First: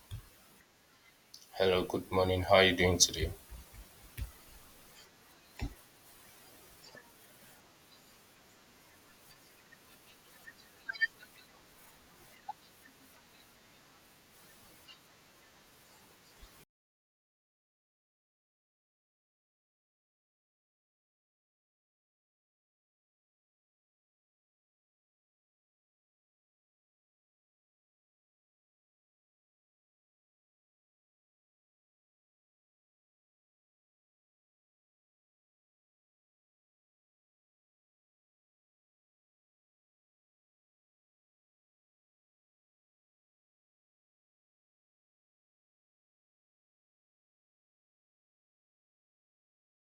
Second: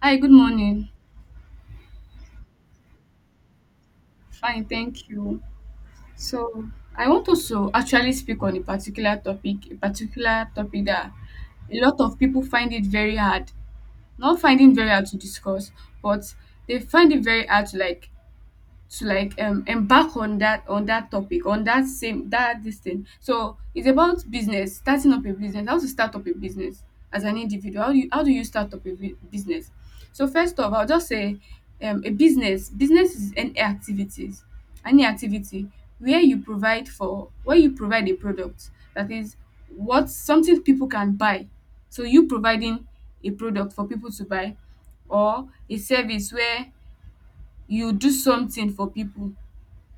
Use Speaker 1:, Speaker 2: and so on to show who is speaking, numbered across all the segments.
Speaker 1: Hi, good morning.
Speaker 2: Hello, good morning. How are you doing today?
Speaker 1: Fine, thank you. So, I want also actually speak on a particular topic that a lot of people find it very hard. Not finding very hard to discuss, but they find it very hard to embark on that topic, on that same that this thing. So it's about business, starting up a business, how to start up a business as an individual. How do you start up a business? So first of all, I'll just say a business is any activities any activity where you provide a product, that is what, something people can buy. So you providing a product for people to buy, or a service where you do something for people,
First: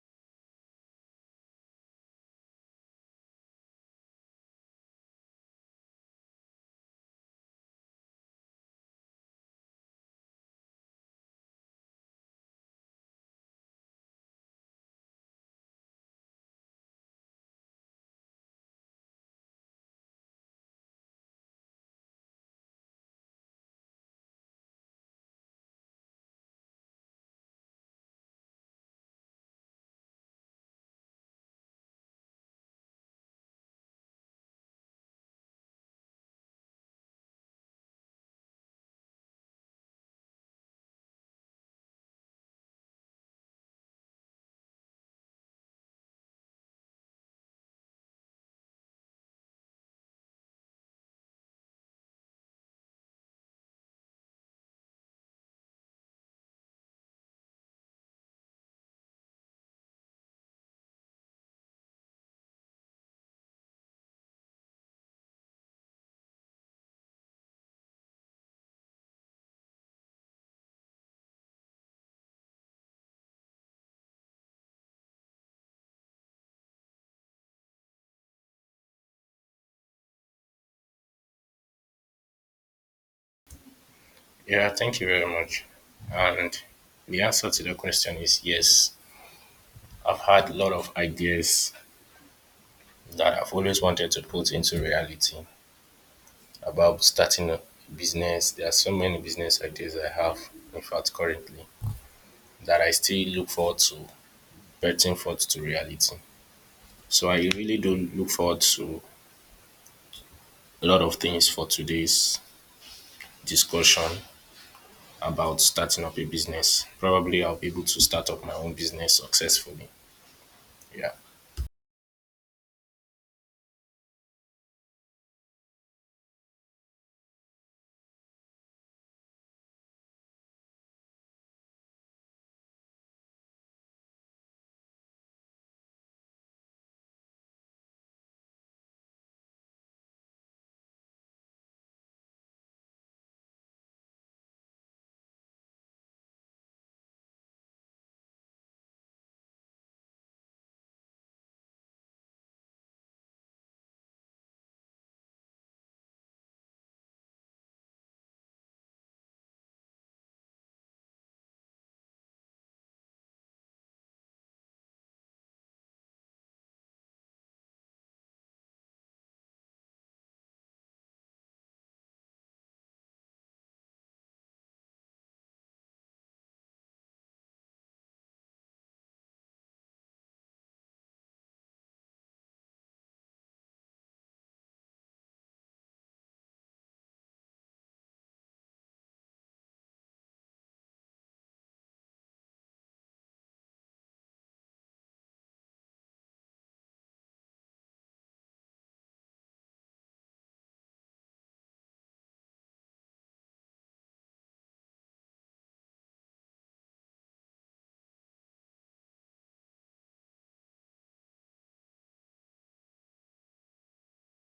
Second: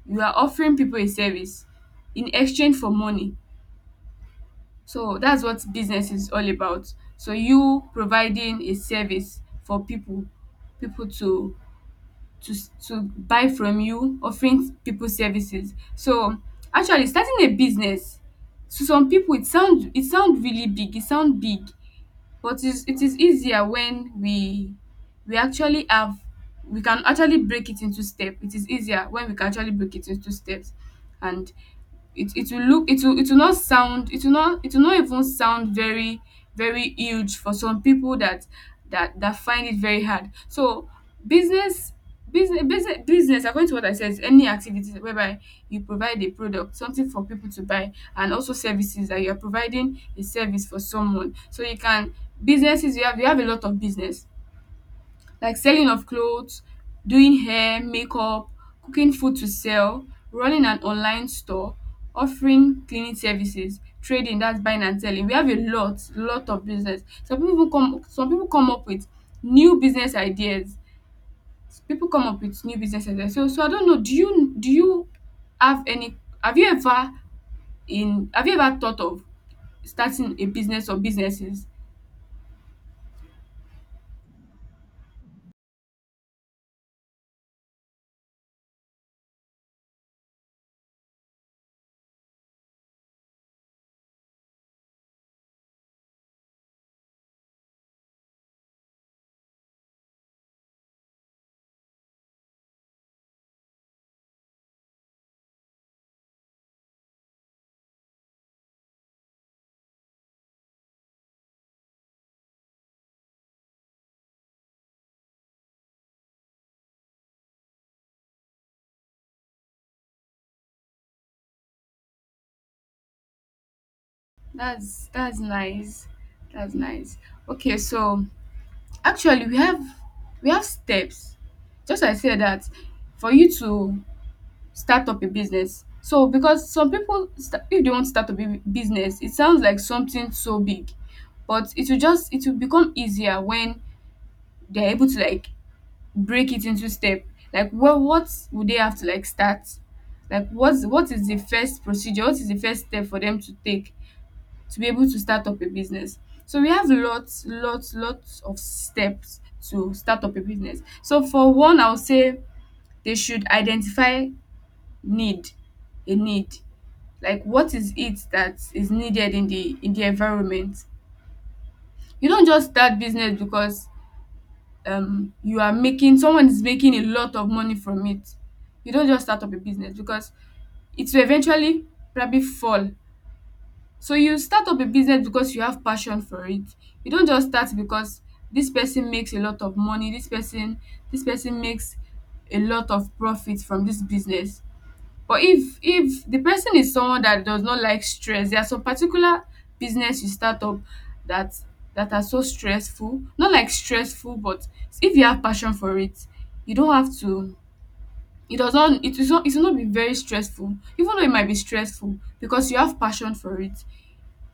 Speaker 1: you are offering people a service in exchange for money. So that's what business is all about. So you providing a service for people, people to to to buy from, you offering people services. So actually starting a business, to some people it sound really big, it sound big. But is it is easier when we actually have we can actually break it into step. It is easier when we can actually break it into steps. And it will not even sound very very huge for some people that that find it very hard. So business, business according to what I said is any activity whereby you provide a product, something for people to buy, and also services, that you are providing a service for someone. So you can businesses, you have a lot of business, like selling of clothes, doing hair, makeup, cooking food to sell, running an online store, offering cleaning services, trading, that's buying and selling. We have a lot of business. Some people come up with new business ideas. People come up with new business ideas. So, I don't know, do you have any have you ever have you ever thought of starting a business or businesses?
Speaker 2: Yeah, thank you very much. And the answer to the question is yes. I've had a lot of ideas that I've always wanted to put into reality about starting a business. There are so many business ideas I have, in fact, currently, that I still look forward to betting forth to reality. So I really do look forward to a lot of things for today's discussion about starting up a business. Probably I'll be able to start up my own business successfully. Yeah.
Speaker 1: That's nice. That's nice. Okay, so actually, we have steps. Just like I said, that for you to start up a business. So because some people if they want to start up a business, it sounds like something so big, but it will become easier when they're able to like break it into step. Like, well, what would they have to like start? Like, what is the first procedure? What is the first step for them to take to be able to start up a business? So we have lots, lots, lots of steps to start up a business. So for one, I would say they should identify need, a need. Like what is it that is needed in the environment? You don't just start business because you are making someone is making a lot of money from it. You don't just start up a business because it will eventually probably fall. So you start up a business because you have passion for it. You don't just start because this person makes a lot of money, this person makes a lot of profit from this business. But if the person is someone that does not like stress, there are some particular business you start up that, that are so stressful. Not like stressful, but if you have passion for it, you don't have to it will not be very stressful, even though it might be stressful. Because you have passion for it,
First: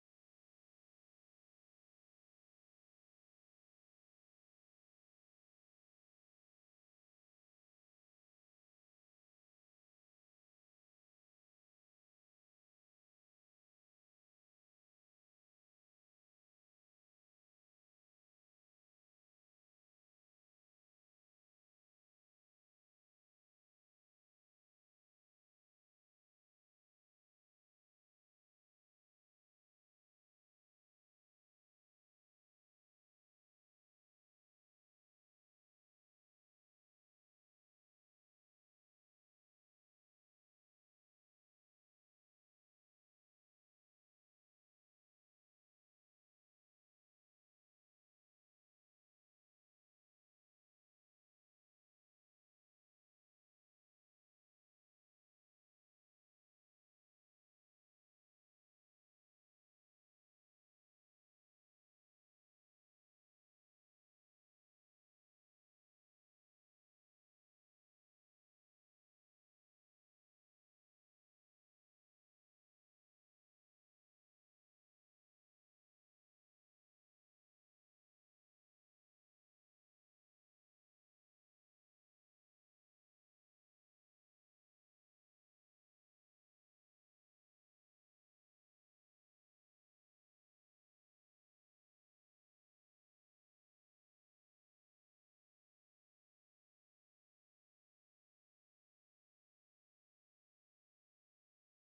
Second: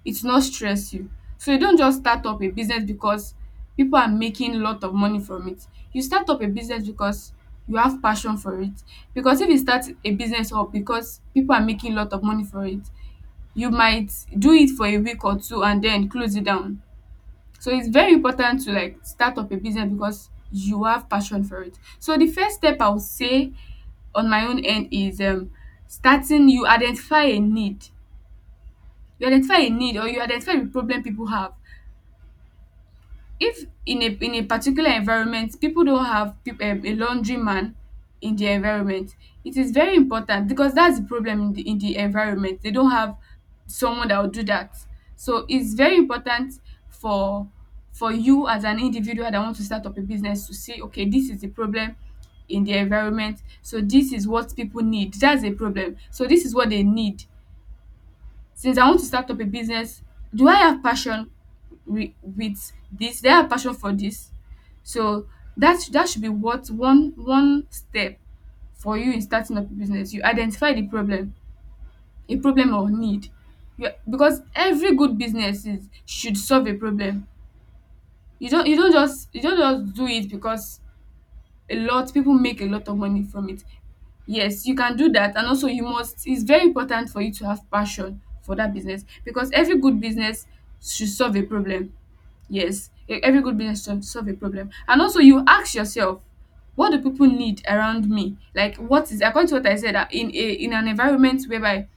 Speaker 1: it's not stress you. So you don't just start up a business because people are making a lot of money from it. You start up a business because you have passion for it. Because if you start a business up because people are making a lot of money for it, you might do it for a week or two and then close it down. So it's very important to like start up a business because you have passion for it. So the first step I would say on my own end is starting you identify a need. You identify a need, or you identify the problem people have. If in a particular environment people don't have a laundry man in the environment, it is very important because that's the problem in the environment. They don't have someone that will do that, so it's very important for for you as an individual that want to start up a business to see, okay, this is the problem in the environment, so this is what people need. That's a problem, so this is what they need. Since I want to start up a business, do I have passion with this? Do I have passion for this? So that should be what, one step for you in starting up a business. You identify the problem, a problem or need. You, because every good business should solve a problem. You don't just do it because a lot people make a lot of money from it. Yes, you can do that, and also you must, it's very important for you to have passion for that business, because every good business should solve a problem. Yes, every good business should solve a problem. And also, you ask yourself, what do people need around me? Like, what is, according to what I said, in an environment whereby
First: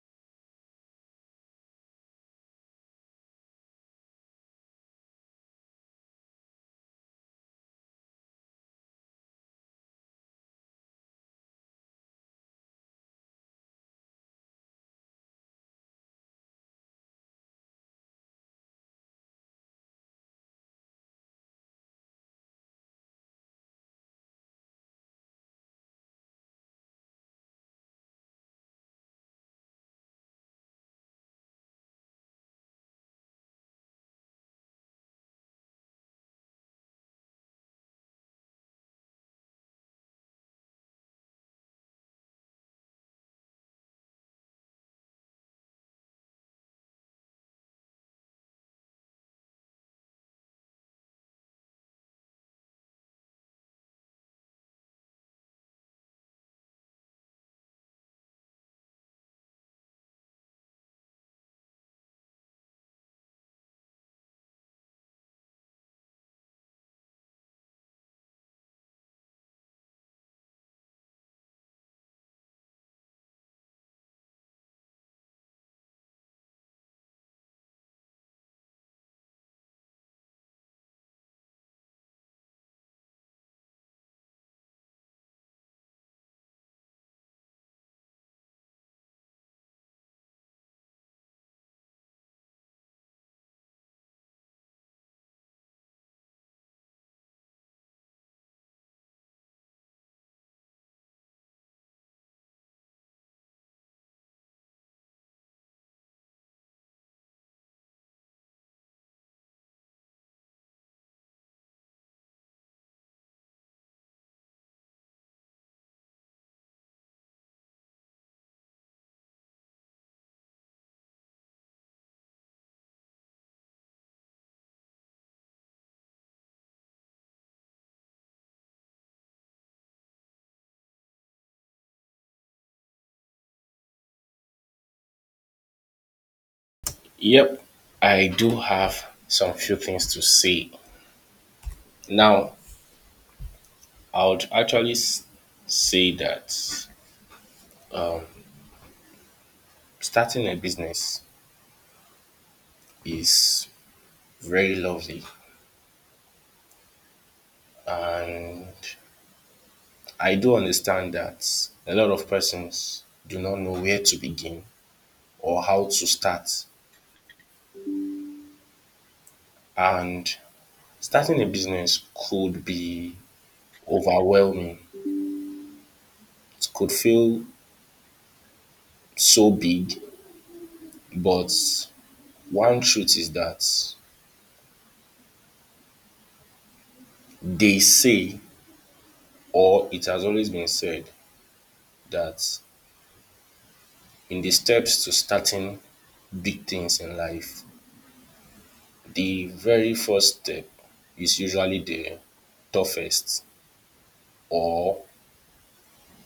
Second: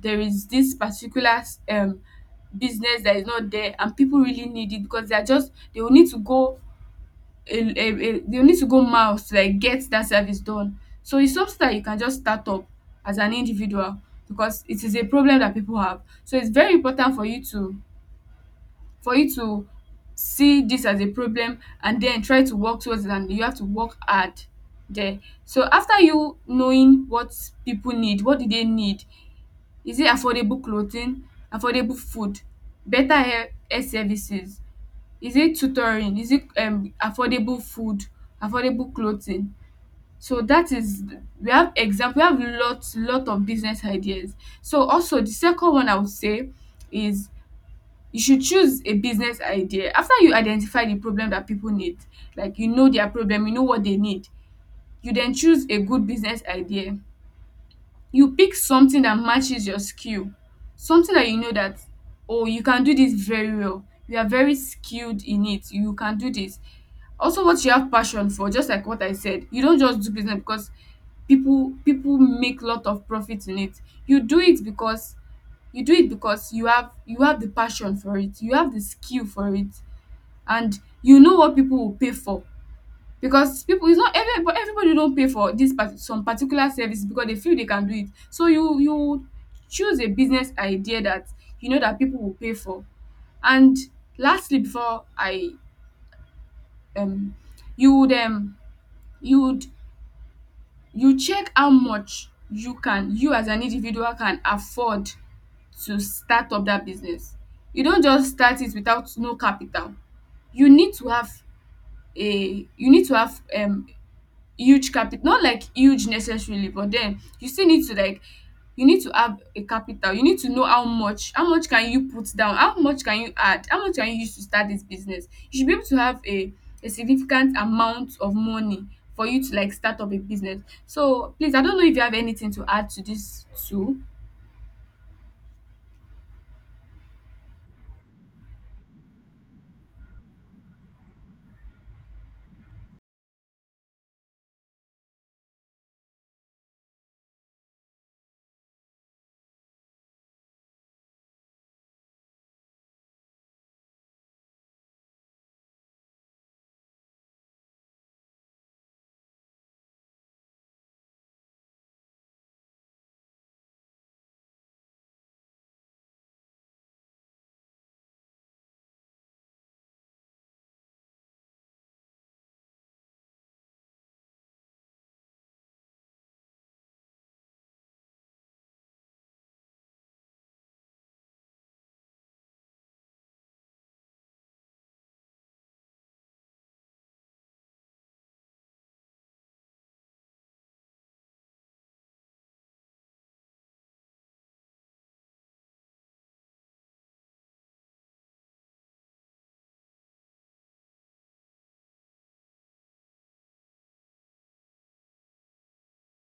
Speaker 1: there is this particular um business that is not there, and people really need it, because they are just, they will need to go, a you need to go miles to like get that service done. So it's something that you can just start up as an individual because it is a problem that people have. So it's very important for you to, for you to see this as a problem, and then try to work towards it, and you have to work hard there. So after you knowing what people need, what do they need? Is it affordable clothing, affordable food, better health services, is it tutoring, is it affordable food, affordable clothing? So that is, we have example, we have lots lot of business ideas. So also, the second one I would say is you should choose a business idea. After you identify the problem that people need, like you know their problem, you know what they need, you then choose a good business idea. You pick something that matches your skill, something that you know that, oh, you can do this very well, you are very skilled in it, you can do this. Also what you have passion for, just like what I said, you don't just do business because people make lot of profit in it. You do it because you do it because you have the passion for it, you have the skill for it, and you know what people will pay for. Because people, it's not every, but everybody don't pay for this part some particular service because they feel they can do it. So you choose a business idea that you know that people will pay for. And lastly, before I um you would you would you check how much you can, you as an individual can afford to start up that business. You don't just start it without no capital. you need to have you need to have huge capital, not like huge necessarily, but then you still need to like, you need to have a capital. You need to know how much can you put down, how much can you add, how much can you use to start this business. You should be able to have a significant amount of money for you to like start up a business. So please, I don't know if you have anything to add to this too.
Speaker 2: Yep, I do have some few things to say. Now, I would actually say that starting a business is very lovely, and I do understand that a lot of persons do not know where to begin or how to start. And starting a business could be overwhelming, it could feel so big, but one truth is that they say or it has always been said that in the steps to starting big things in life, the very first step is usually the toughest or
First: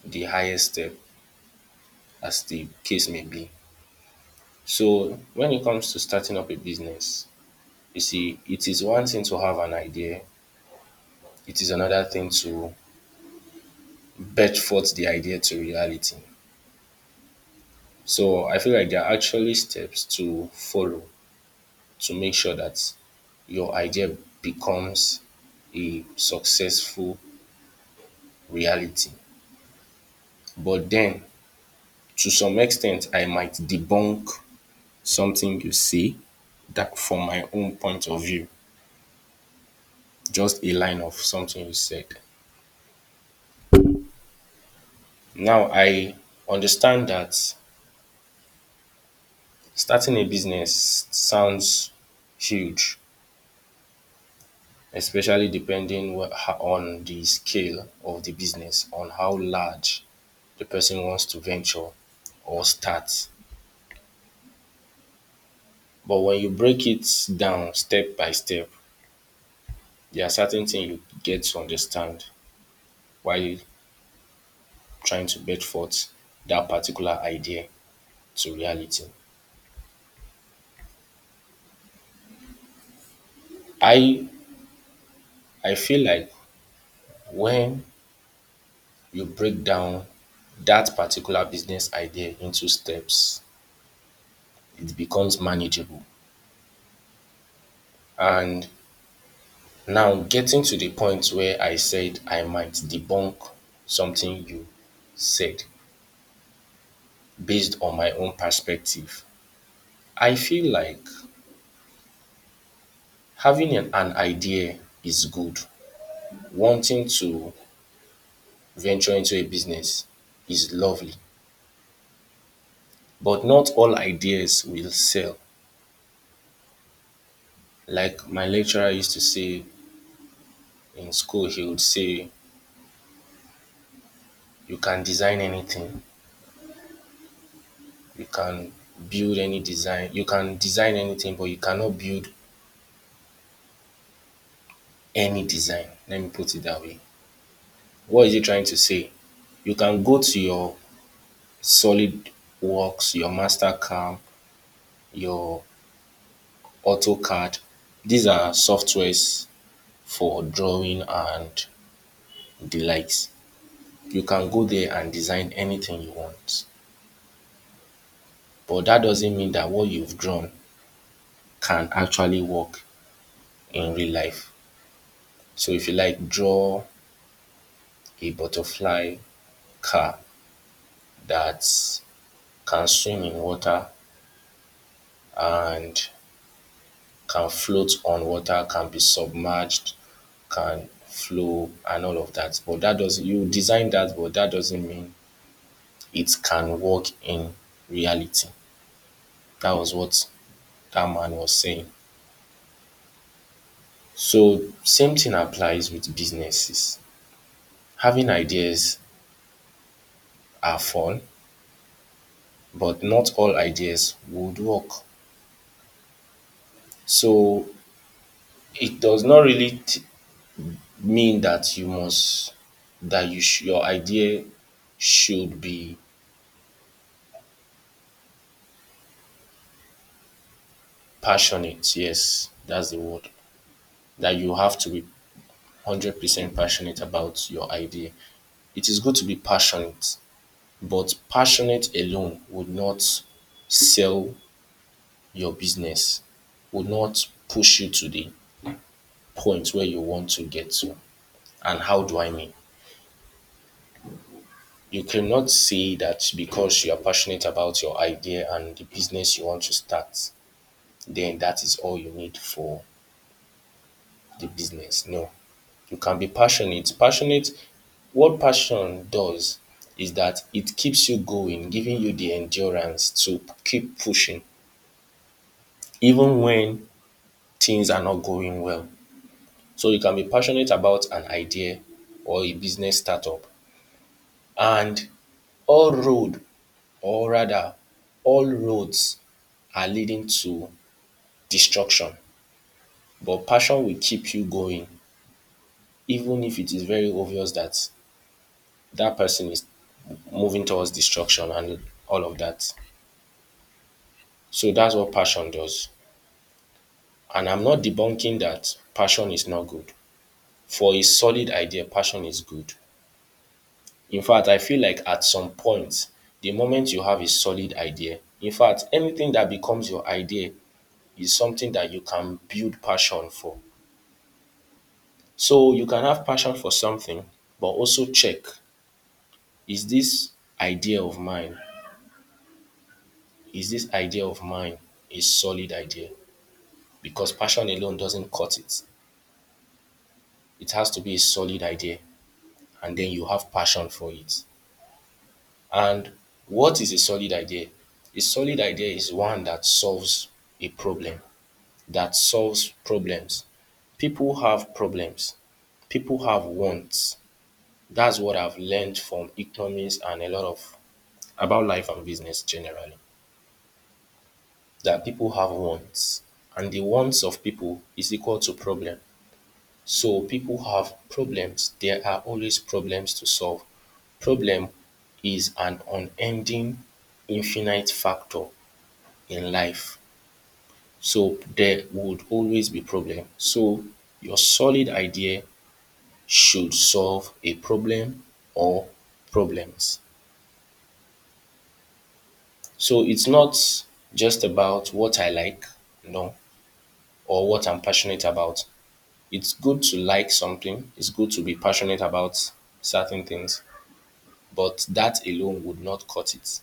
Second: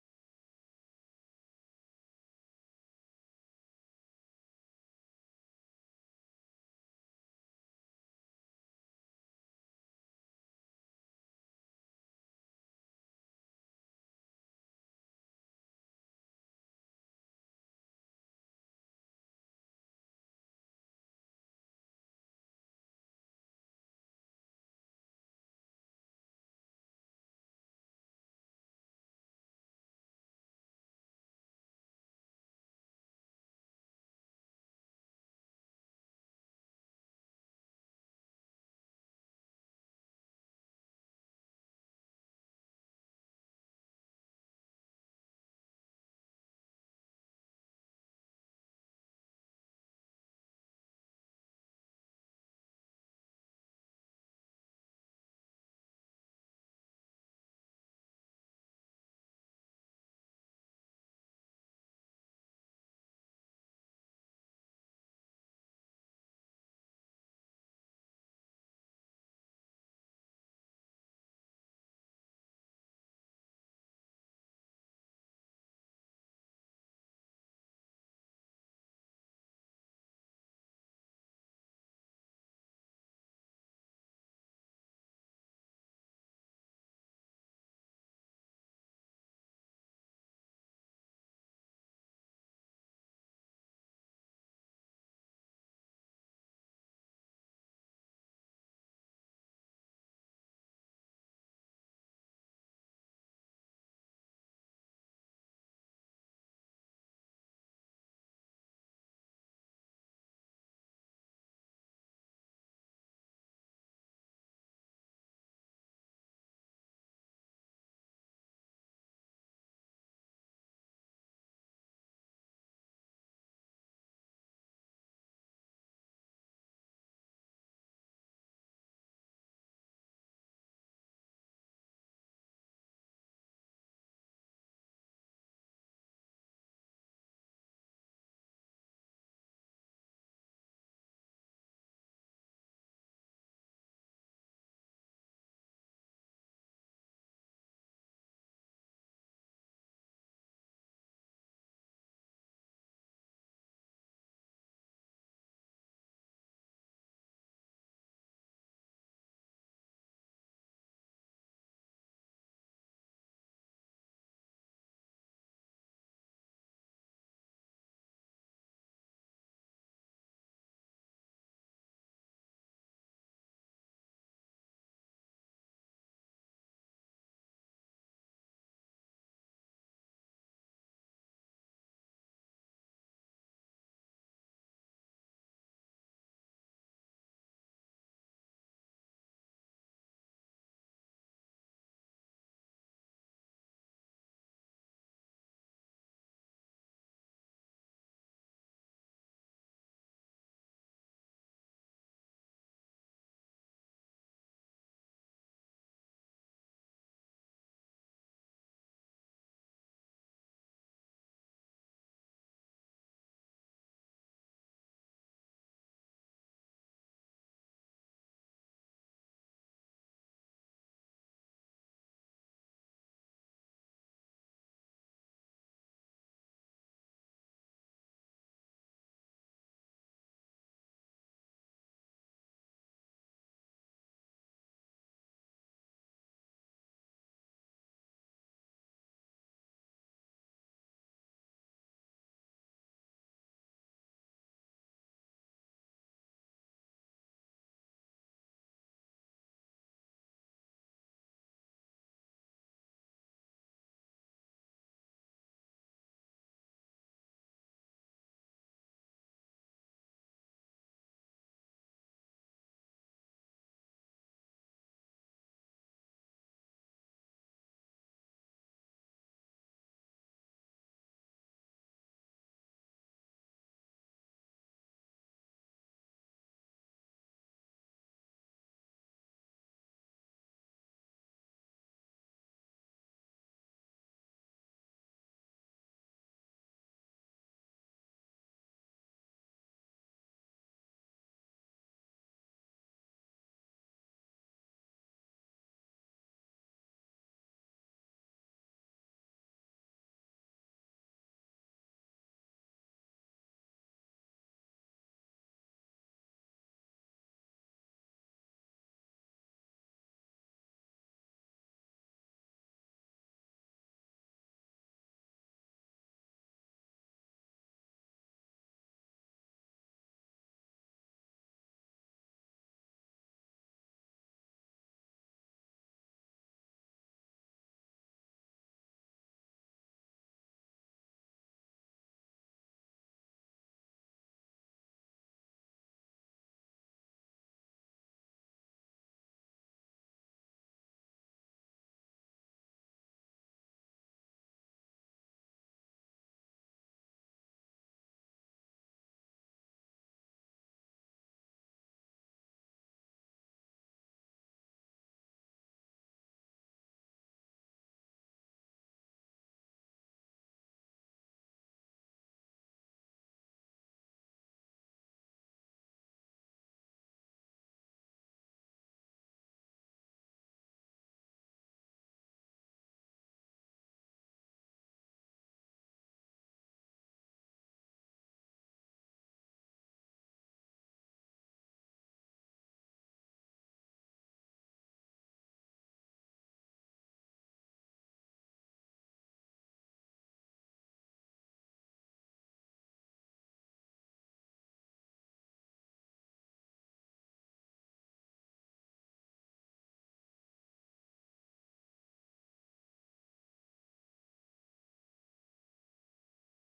Speaker 2: the highest step, as the case may be. So, when it comes to starting up a business, you see, it is one thing to have an idea, it is another thing to bet forth the idea to reality. So, I feel like there are actually steps to follow to make sure that your idea becomes a successful reality. But then to some extent I might debunk something you say that from my own point of view, just a line of something you said. Now I understand that starting a business sounds huge, especially depending on the scale of the business, on how large the person wants to venture or start. But when you break it down step by step, there are certain things you get to understand while trying to bed forth that particular idea to reality. I I feel like when you break down that particular business idea into steps, it becomes manageable. And now getting to the point where I said I might debunk something you said based on my own perspective. I feel like having an idea is good. Wanting to venture into a business is lovely, but not all ideas will sell. Like my lecturer used to say in school, he would say, "You can design anything, you can build any design, you can design anything, but you cannot build any design." Let me put it that way. What is he trying to say? You can go to your solid works, your master camp, your AutoCAD. These are softwares for drawing and the likes. You can go there and design anything you want, but that doesn't mean that what you've drawn can actually work in real life. So if you like, draw a butterfly car that can swim in water and can float on water, can be submerged, can flow and all of that. But that doesn't you design that, but that doesn't mean it can work in reality. That was what that man was saying. So same thing applies with businesses. Having ideas are fun, but not all ideas would work. So it does not really mean that you must that your idea should be passionate. Yes, that's the word. That you have to be 100% passionate about your idea. It is good to be passionate. But passionate alone would not sell your business, would not push you to the point where you want to get to. And how do I mean? You cannot say that because you are passionate about your idea and the business you want to start, then that is all you need for the business. No, you can be passionate. Passionate, what passion does is that it keeps you going, giving you the endurance to keep pushing, even when things are not going well. So you can be passionate about an idea or a business startup. And all road, or rather, all roads are leading to destruction. But passion will keep you going even if it is very obvious that that person is moving towards destruction and all of that. So that's what passion does. And I'm not debunking that passion is not good. For a solid idea, passion is good. In fact, I feel like at some point, the moment you have a solid idea, in fact, anything that becomes your idea is something that you can build passion for. So you can have passion for something, but also check, is this idea of mine, is this idea of mine a solid idea? Because passion alone doesn't cut it. It has to be a solid idea, and then you have passion for it. And what is a solid idea? A solid idea is one that solves a problem, that solves problems. People have problems. People have wants. That's what I've learned from economics and a lot of about life and business generally. That people have wants. And the wants of people is equal to problem. So people have problems. There are always problems to solve. Problem is an unending infinite factor in life. So there would always be problem. So your solid idea should solve a problem or problems. So it's not just about what I like, no, or what I'm passionate about. It's good to like something, it's good to be passionate about certain things, but that alone would not cut it.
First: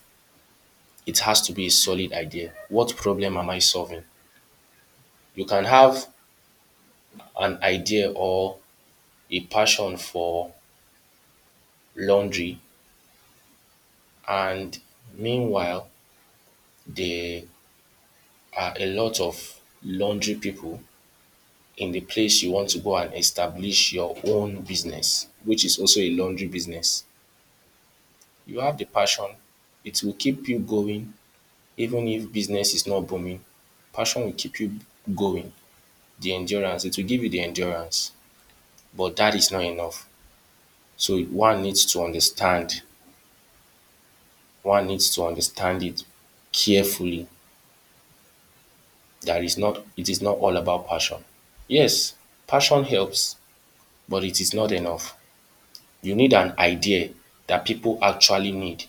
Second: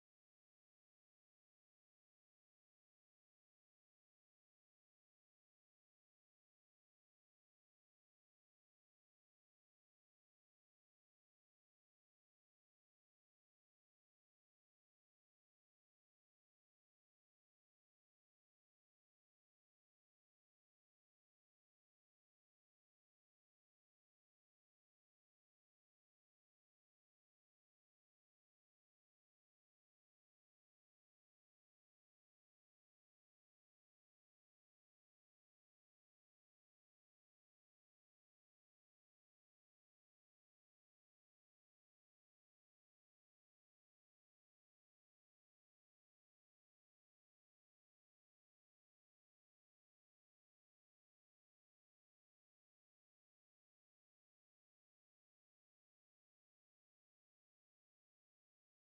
Speaker 2: It has to be a solid idea. What problem am I solving? You can have an idea or a passion for laundry, and meanwhile, there are a lot of laundry people in the place you want to go and establish your own business, which is also a laundry business. You have the passion, it will keep you going even if business is not booming. Passion will keep you going. The endurance, it will give you the endurance, but that is not enough. So one needs to understand, one needs to understand it carefully that is not, it is not all about passion. Yes, passion helps, but it is not enough. You need an idea that people actually need,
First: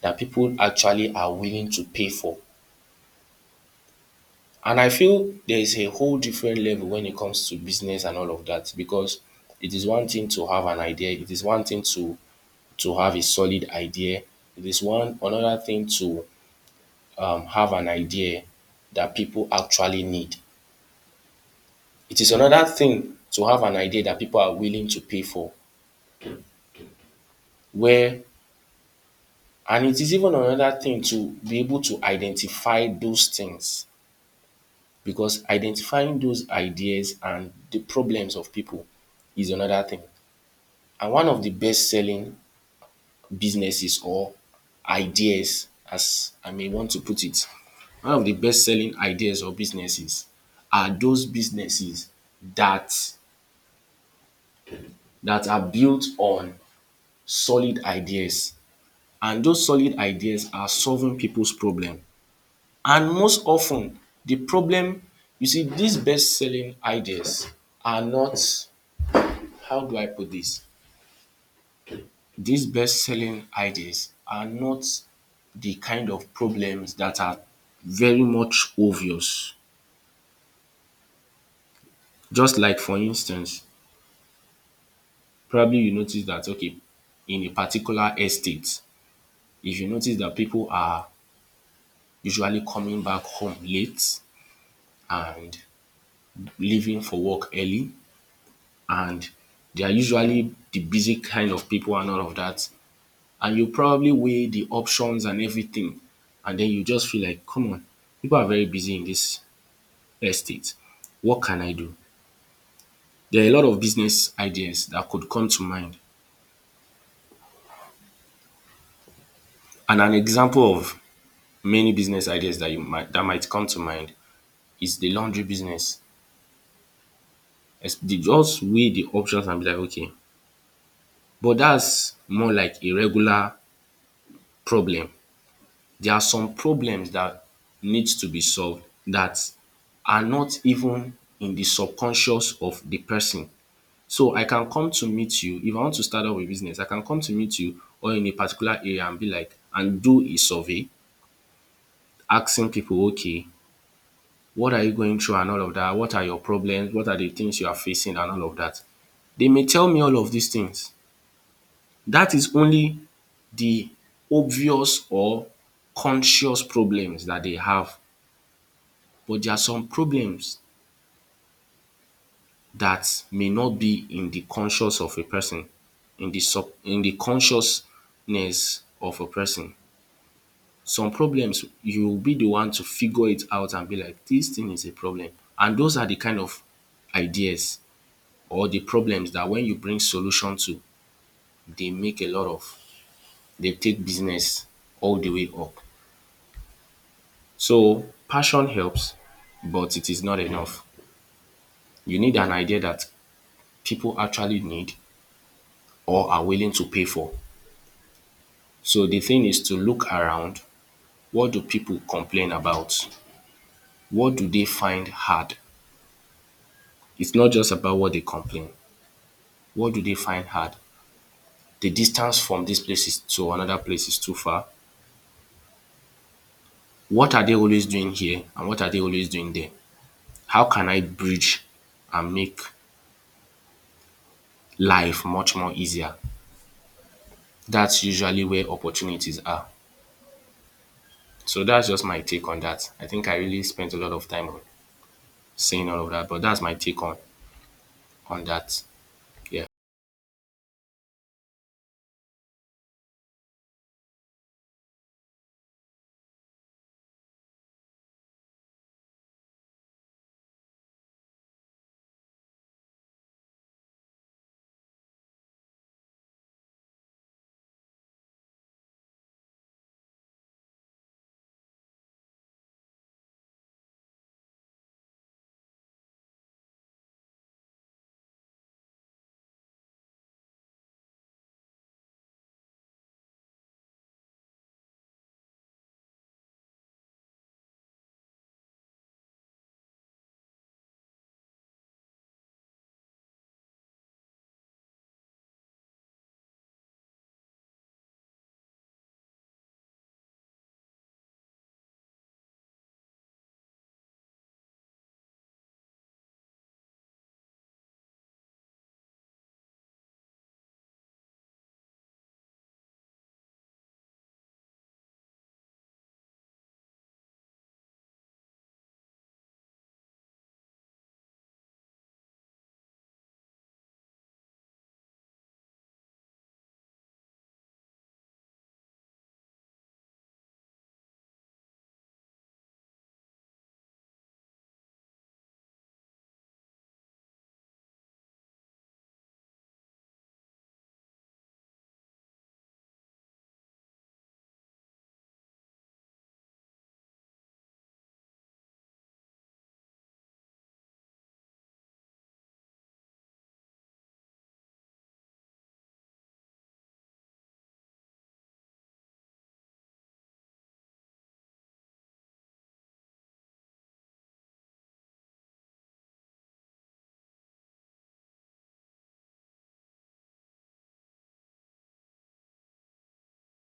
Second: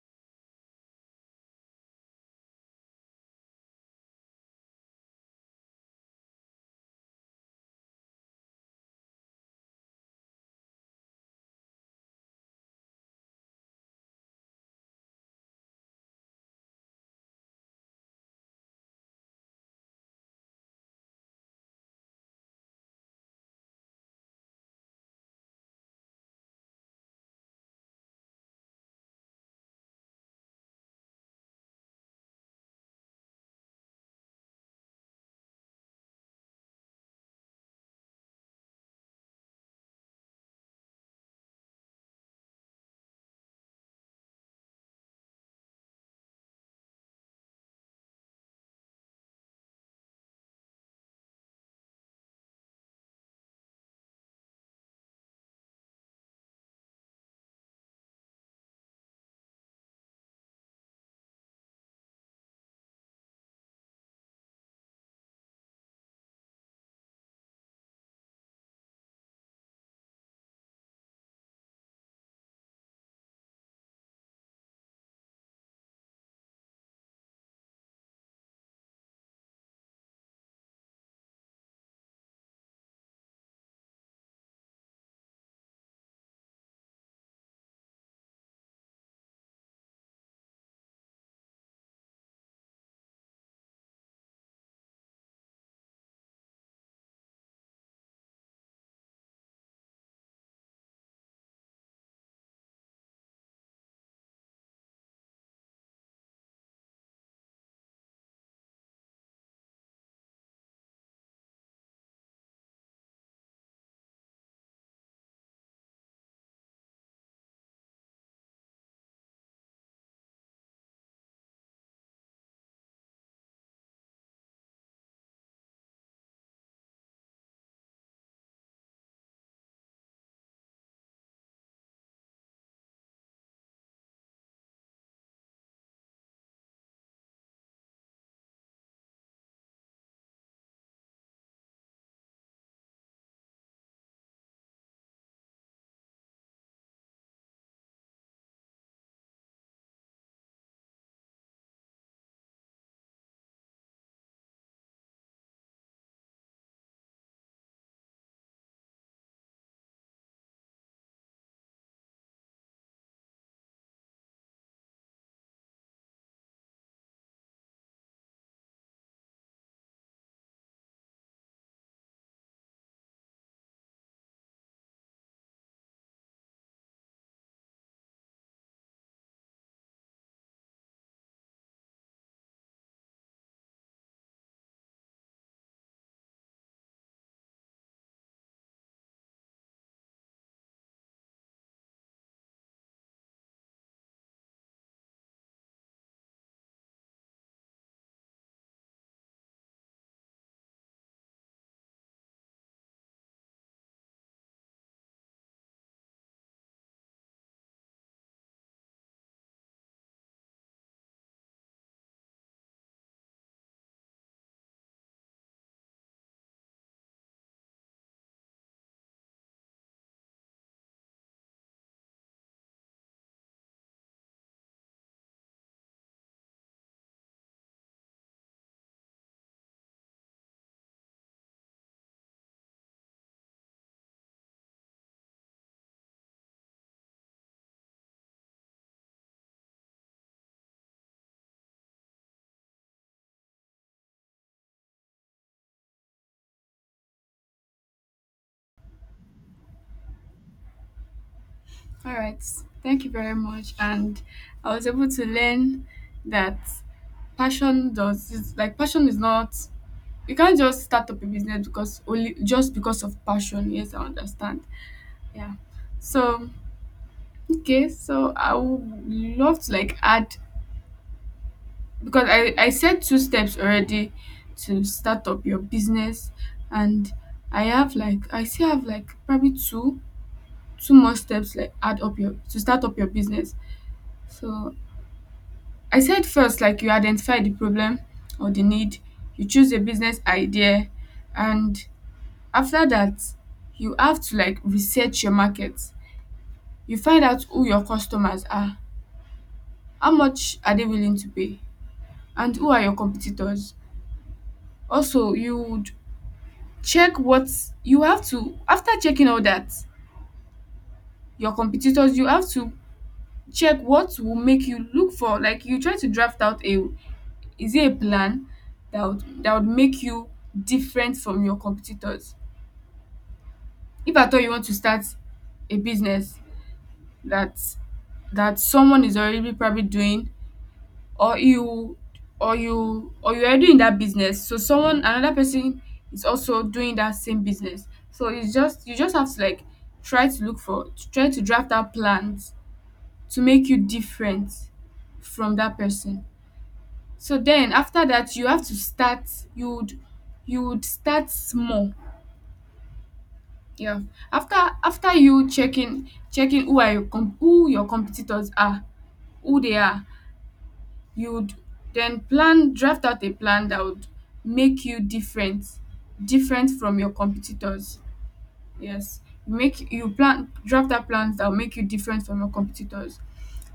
Speaker 2: that people actually are willing to pay for. And I feel there is a whole different level when it comes to business and all of that, because it is one thing to have an idea, it is one thing to have a solid idea. It is one another thing to have an idea that people actually need. It is another thing to have an idea that people are willing to pay for. Where and it is even another thing to be able to identify those things because identifying those ideas and the problems of people is another thing. And one of the best selling businesses or ideas, as I may want to put it, one of the best selling ideas or businesses are those businesses that that are built on solid ideas. And those solid ideas are solving people's problem. And most often, the problem, you see, these best selling ideas are not, how do I put this? These best selling ideas are not the kind of problems that are very much obvious. Just like for instance, probably you notice that okay, in a particular estate, if you notice that people are usually coming back home late and leaving for work early and they are usually the busy kind of people and all of that, and you probably weigh the options and everything and then you just feel like come on, people are very busy in this estate, what can I do? There are a lot of business ideas that could come to mind, and an example of many business ideas that you might that might come to mind is the laundry business. As they just weigh the options and be like okay, but that's more like a regular problem. There are some problems that needs to be solved that are not even in the subconscious of the person. So I can come to meet you if I want to start up a business, I can come to meet you or in a particular area and be like and do a survey asking people okay, what are you going through and all of that, what are your problems, what are the things you are facing and all of that. They may tell me all of these things. That is only the obvious or conscious problems that they have. But there are some problems that may not be in the conscious of a person, in the sub in the consciousness of a person. Some problems you will be the one to figure it out and be like this thing is a problem, and those are the kind of ideas or the problems that when you bring solution to, they make a lot of, they take business all the way up. So passion helps but it is not enough. You need an idea that people actually need or are willing to pay for. So the thing is to look around. What do people complain about? What do they find hard? It's not just about what they complain. What do they find hard? The distance from these places to another place is too far. What are they always doing here and what are they always doing there? How can I bridge and make life much more easier? That's usually where opportunities are. So that's just my take on that. I think I really spent a lot of time on saying all of that, but that's my take on that. Yeah.
Speaker 1: All right, thank you very much. And I was able to learn that passion does is like passion is not you can't just start up a business because only just because of passion. Yes, I understand. Yeah. So okay, so I would love to like add, because I said two steps already to start up your business, and I still have like probably two more steps, like add up your to start up your business. So I said first, like, you identify the problem or the need, you choose a business idea, and after that, you have to, like, research your market. You find out who your customers are, how much are they willing to pay, and who are your competitors. Also you would check what you have to, after checking all that, your competitors, you have to check what will make you look for, like, you try to draft out a, is it a plan that would make you different from your competitors, if at all you want to start a business that that someone is already probably doing, or you or you are doing that business, so someone, another person, is also doing that same business. So it's just, you just have to, like, try to look for, to try to draft out plans to make you different from that person. So then after that, you have to start, you would, you would start small, yeah. After, after you checking, checking who are your who your competitors are, who they are, you would then plan, draft out a plan that would make you different, different from your competitors, yes. Make you plan, draft out plans that will make you different from your competitors.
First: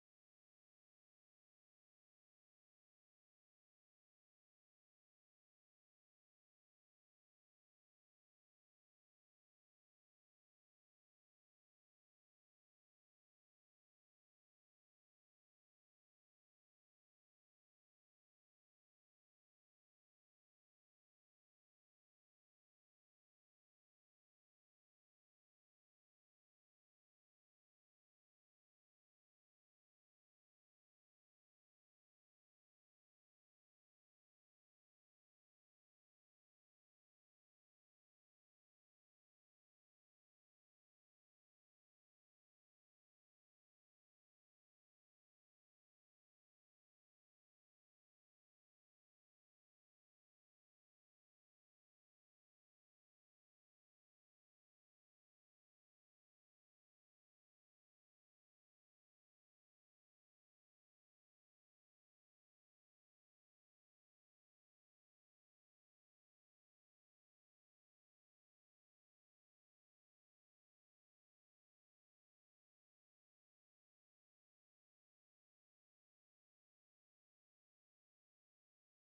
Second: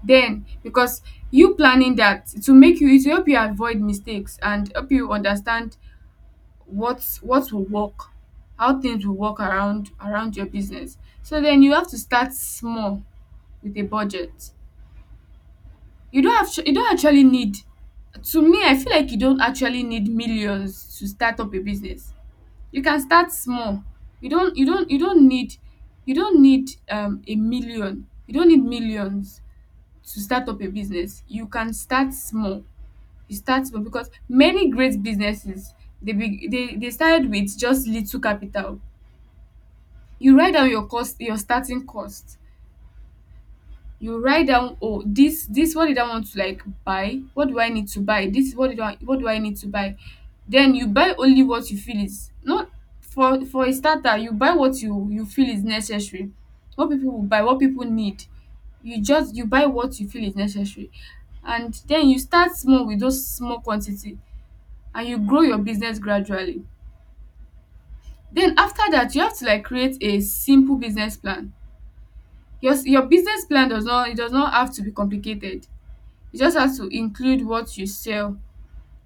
Speaker 1: Then, because you planning that, it will make you, it will help you avoid mistakes and help you understand what will work, how things will work around, around your business. So then you have to start small with a budget. You don't have, you don't actually need, to me, I feel like you don't actually need millions to start up a business. You can start small. You don't, you don't, you don't need, you don't need a million. You don't need millions to start up a business. You can start small. You start small because many great businesses, they be, they started with just little capital. You write down your cost, your starting cost. You write down, oh, this, what did I want to, like, buy, what do I need to buy, this, what do I, what do I need to buy. Then you buy only what you feel is not, for, for a starter, you buy what you feel is necessary, what people will buy, what people need. You just, you buy what you feel is necessary, and then you start small with those small quantity, and you grow your business gradually. Then after that, you have to, like, create a simple business plan. Your business plan does not, it does not have to be complicated. You just have to include what you sell,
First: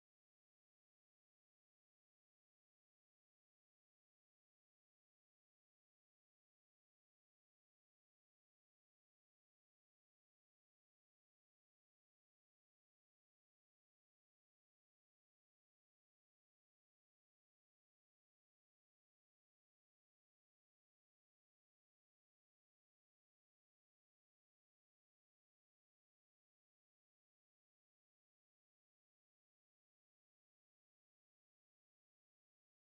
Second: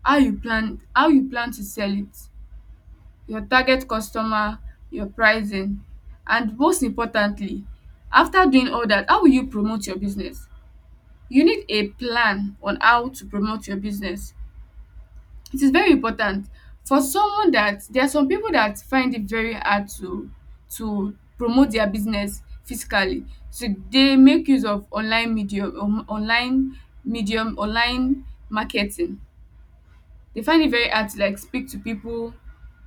Speaker 1: how you plan, how you plan to sell it, your target customer, your pricing, and most importantly, after doing all that, how will you promote your business. You need a plan on how to promote your business. It is very important. For someone that, there are some people that find it very hard to promote their business physically, so they make use of online medium, online medium, online marketing. They find it very hard to, like, speak to people,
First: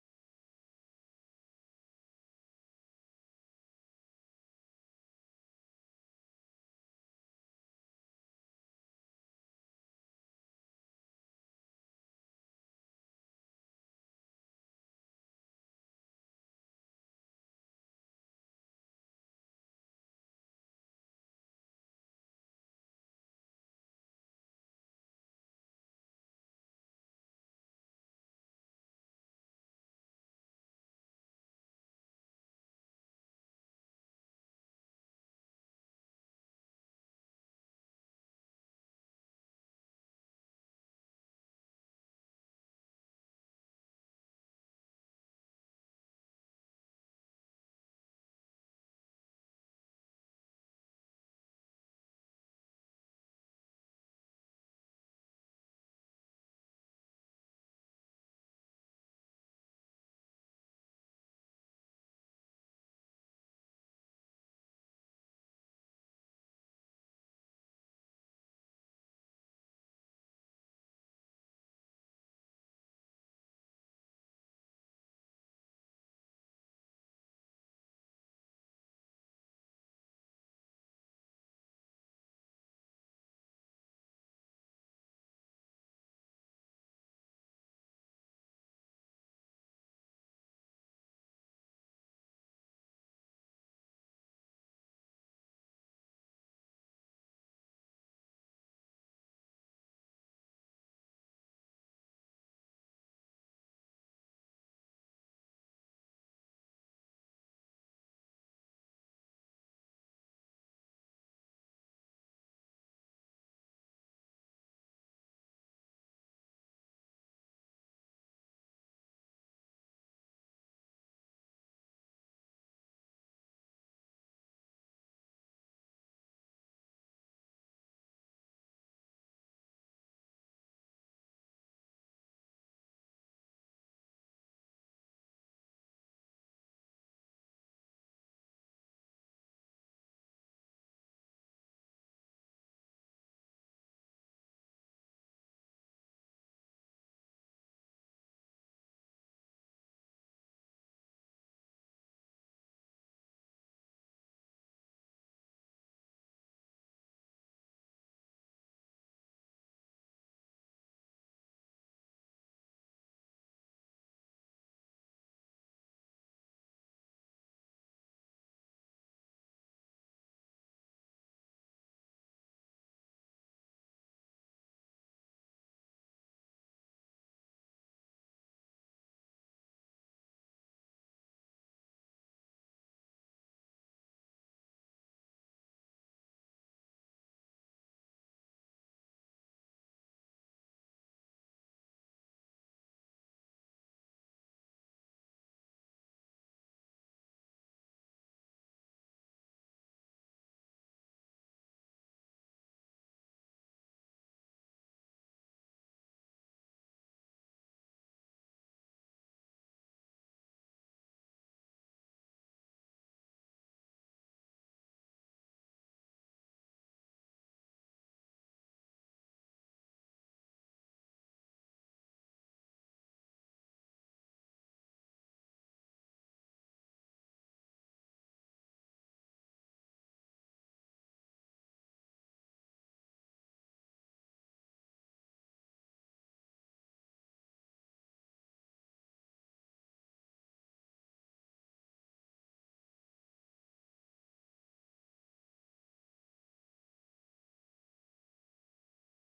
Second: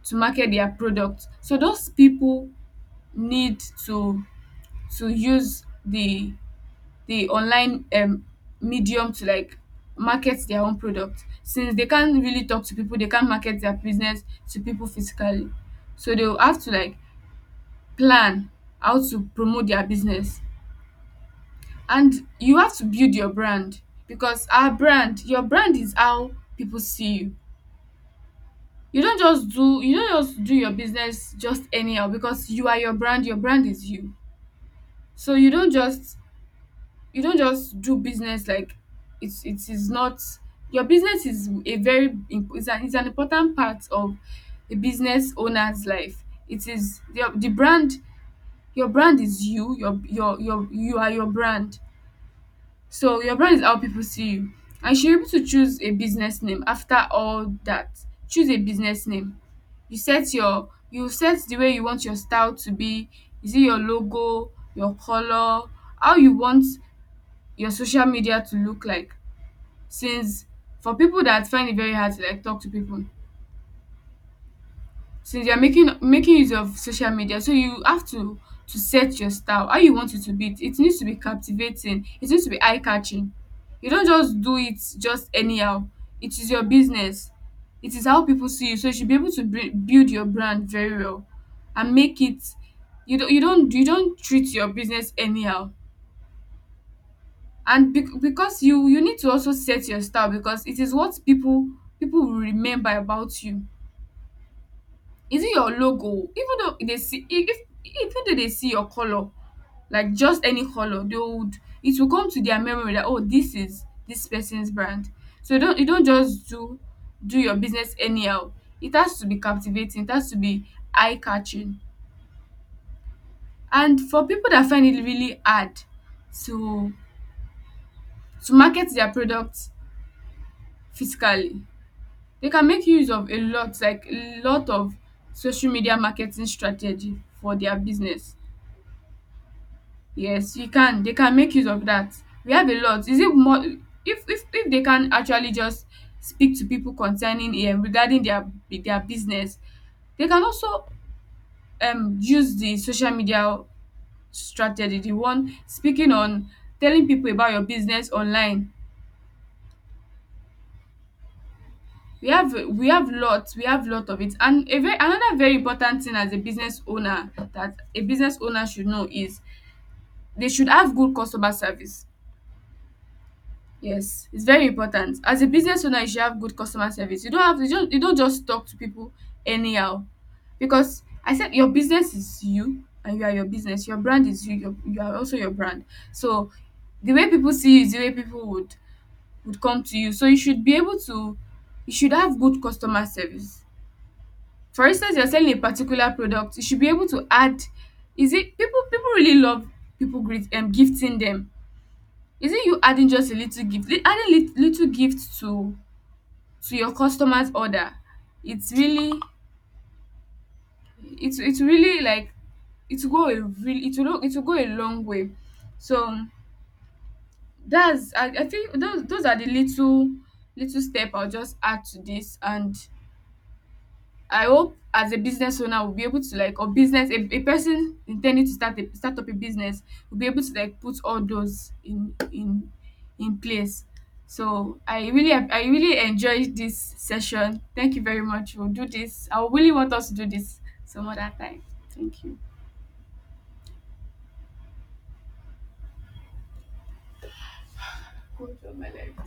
Speaker 1: to market their product, so those people need to use the online, medium to, like, market their own product, since they can't really talk to people, they can't market their business to people physically. So they'll have to, like, plan how to promote their business. And you have to build your brand, because our brand, your brand is how people see you. You don't just do, you don't just do your business just anyhow, because you are your brand, your brand is you. So you don't just, you don't just do business like, it's, it is not, your business is a very it's an important part of a business owner's life. It is your, the brand, your brand is you, your, you are your brand. So your brand is how people see you. And you should be able to choose a business name after all that. Choose a business name. You set your, you set the way you want your style to be. Is it your logo, your color, how you want your social media to look like? Since, for people that find it very hard to, like, talk to people, since you're making use of social media, so you have to set your style how you want it to be. It needs to be captivating, it needs to be eye catching. You don't just do it just anyhow. It is your business, it is how people see you, so you should be able to build your brand very well and make it, you don't, you don't, you don't treat your business anyhow. And because you need to also set your style, because it is what people, people will remember about you. Is it your logo? Even though they see, even though they see your color, like just any color, they would, it will come to their memory that, oh, this is this person's brand. So you don't, you don't just do, do your business anyhow. It has to be captivating, it has to be eye catching. And for people that find it really hard to to market their products physically, they can make use of a lot, like a lot of social media marketing strategy for their business. Yes, you can. They can make use of that. We have a lot. Is it more, if they can actually just speak to people concerning, regarding their business, they can also use the social media strategy, the one speaking on, telling people about your business online. We have, we have lots, we have lot of it. And a very, another very important thing as a business owner, that a business owner should know, is they should have good customer service. Yes, it's very important. As a business owner, you should have good customer service. You don't have to just, you don't just talk to people anyhow, because I said your business is you and you are your business. Your brand is you. Your, you are also your brand. So the way people see you is the way people would come to you. So you should be able to, you should have good customer service. For instance, you're selling a particular product, you should be able to add. Is it, people, people really love, people greet, gifting them? Is not you adding just a little gift, adding little gift to your customer's order. It's really, it's really like, it will go a really, it will, it will go a long way. So that's I think those are the little, little step I'll just add to this. And I hope as a business owner will be able to, like, or business, a person intending to start a, start up a business, will be able to, like, put all those in place. So I really, I really enjoyed this session. Thank you very much. We'll do this. I really want us to do this some other time. Thank you.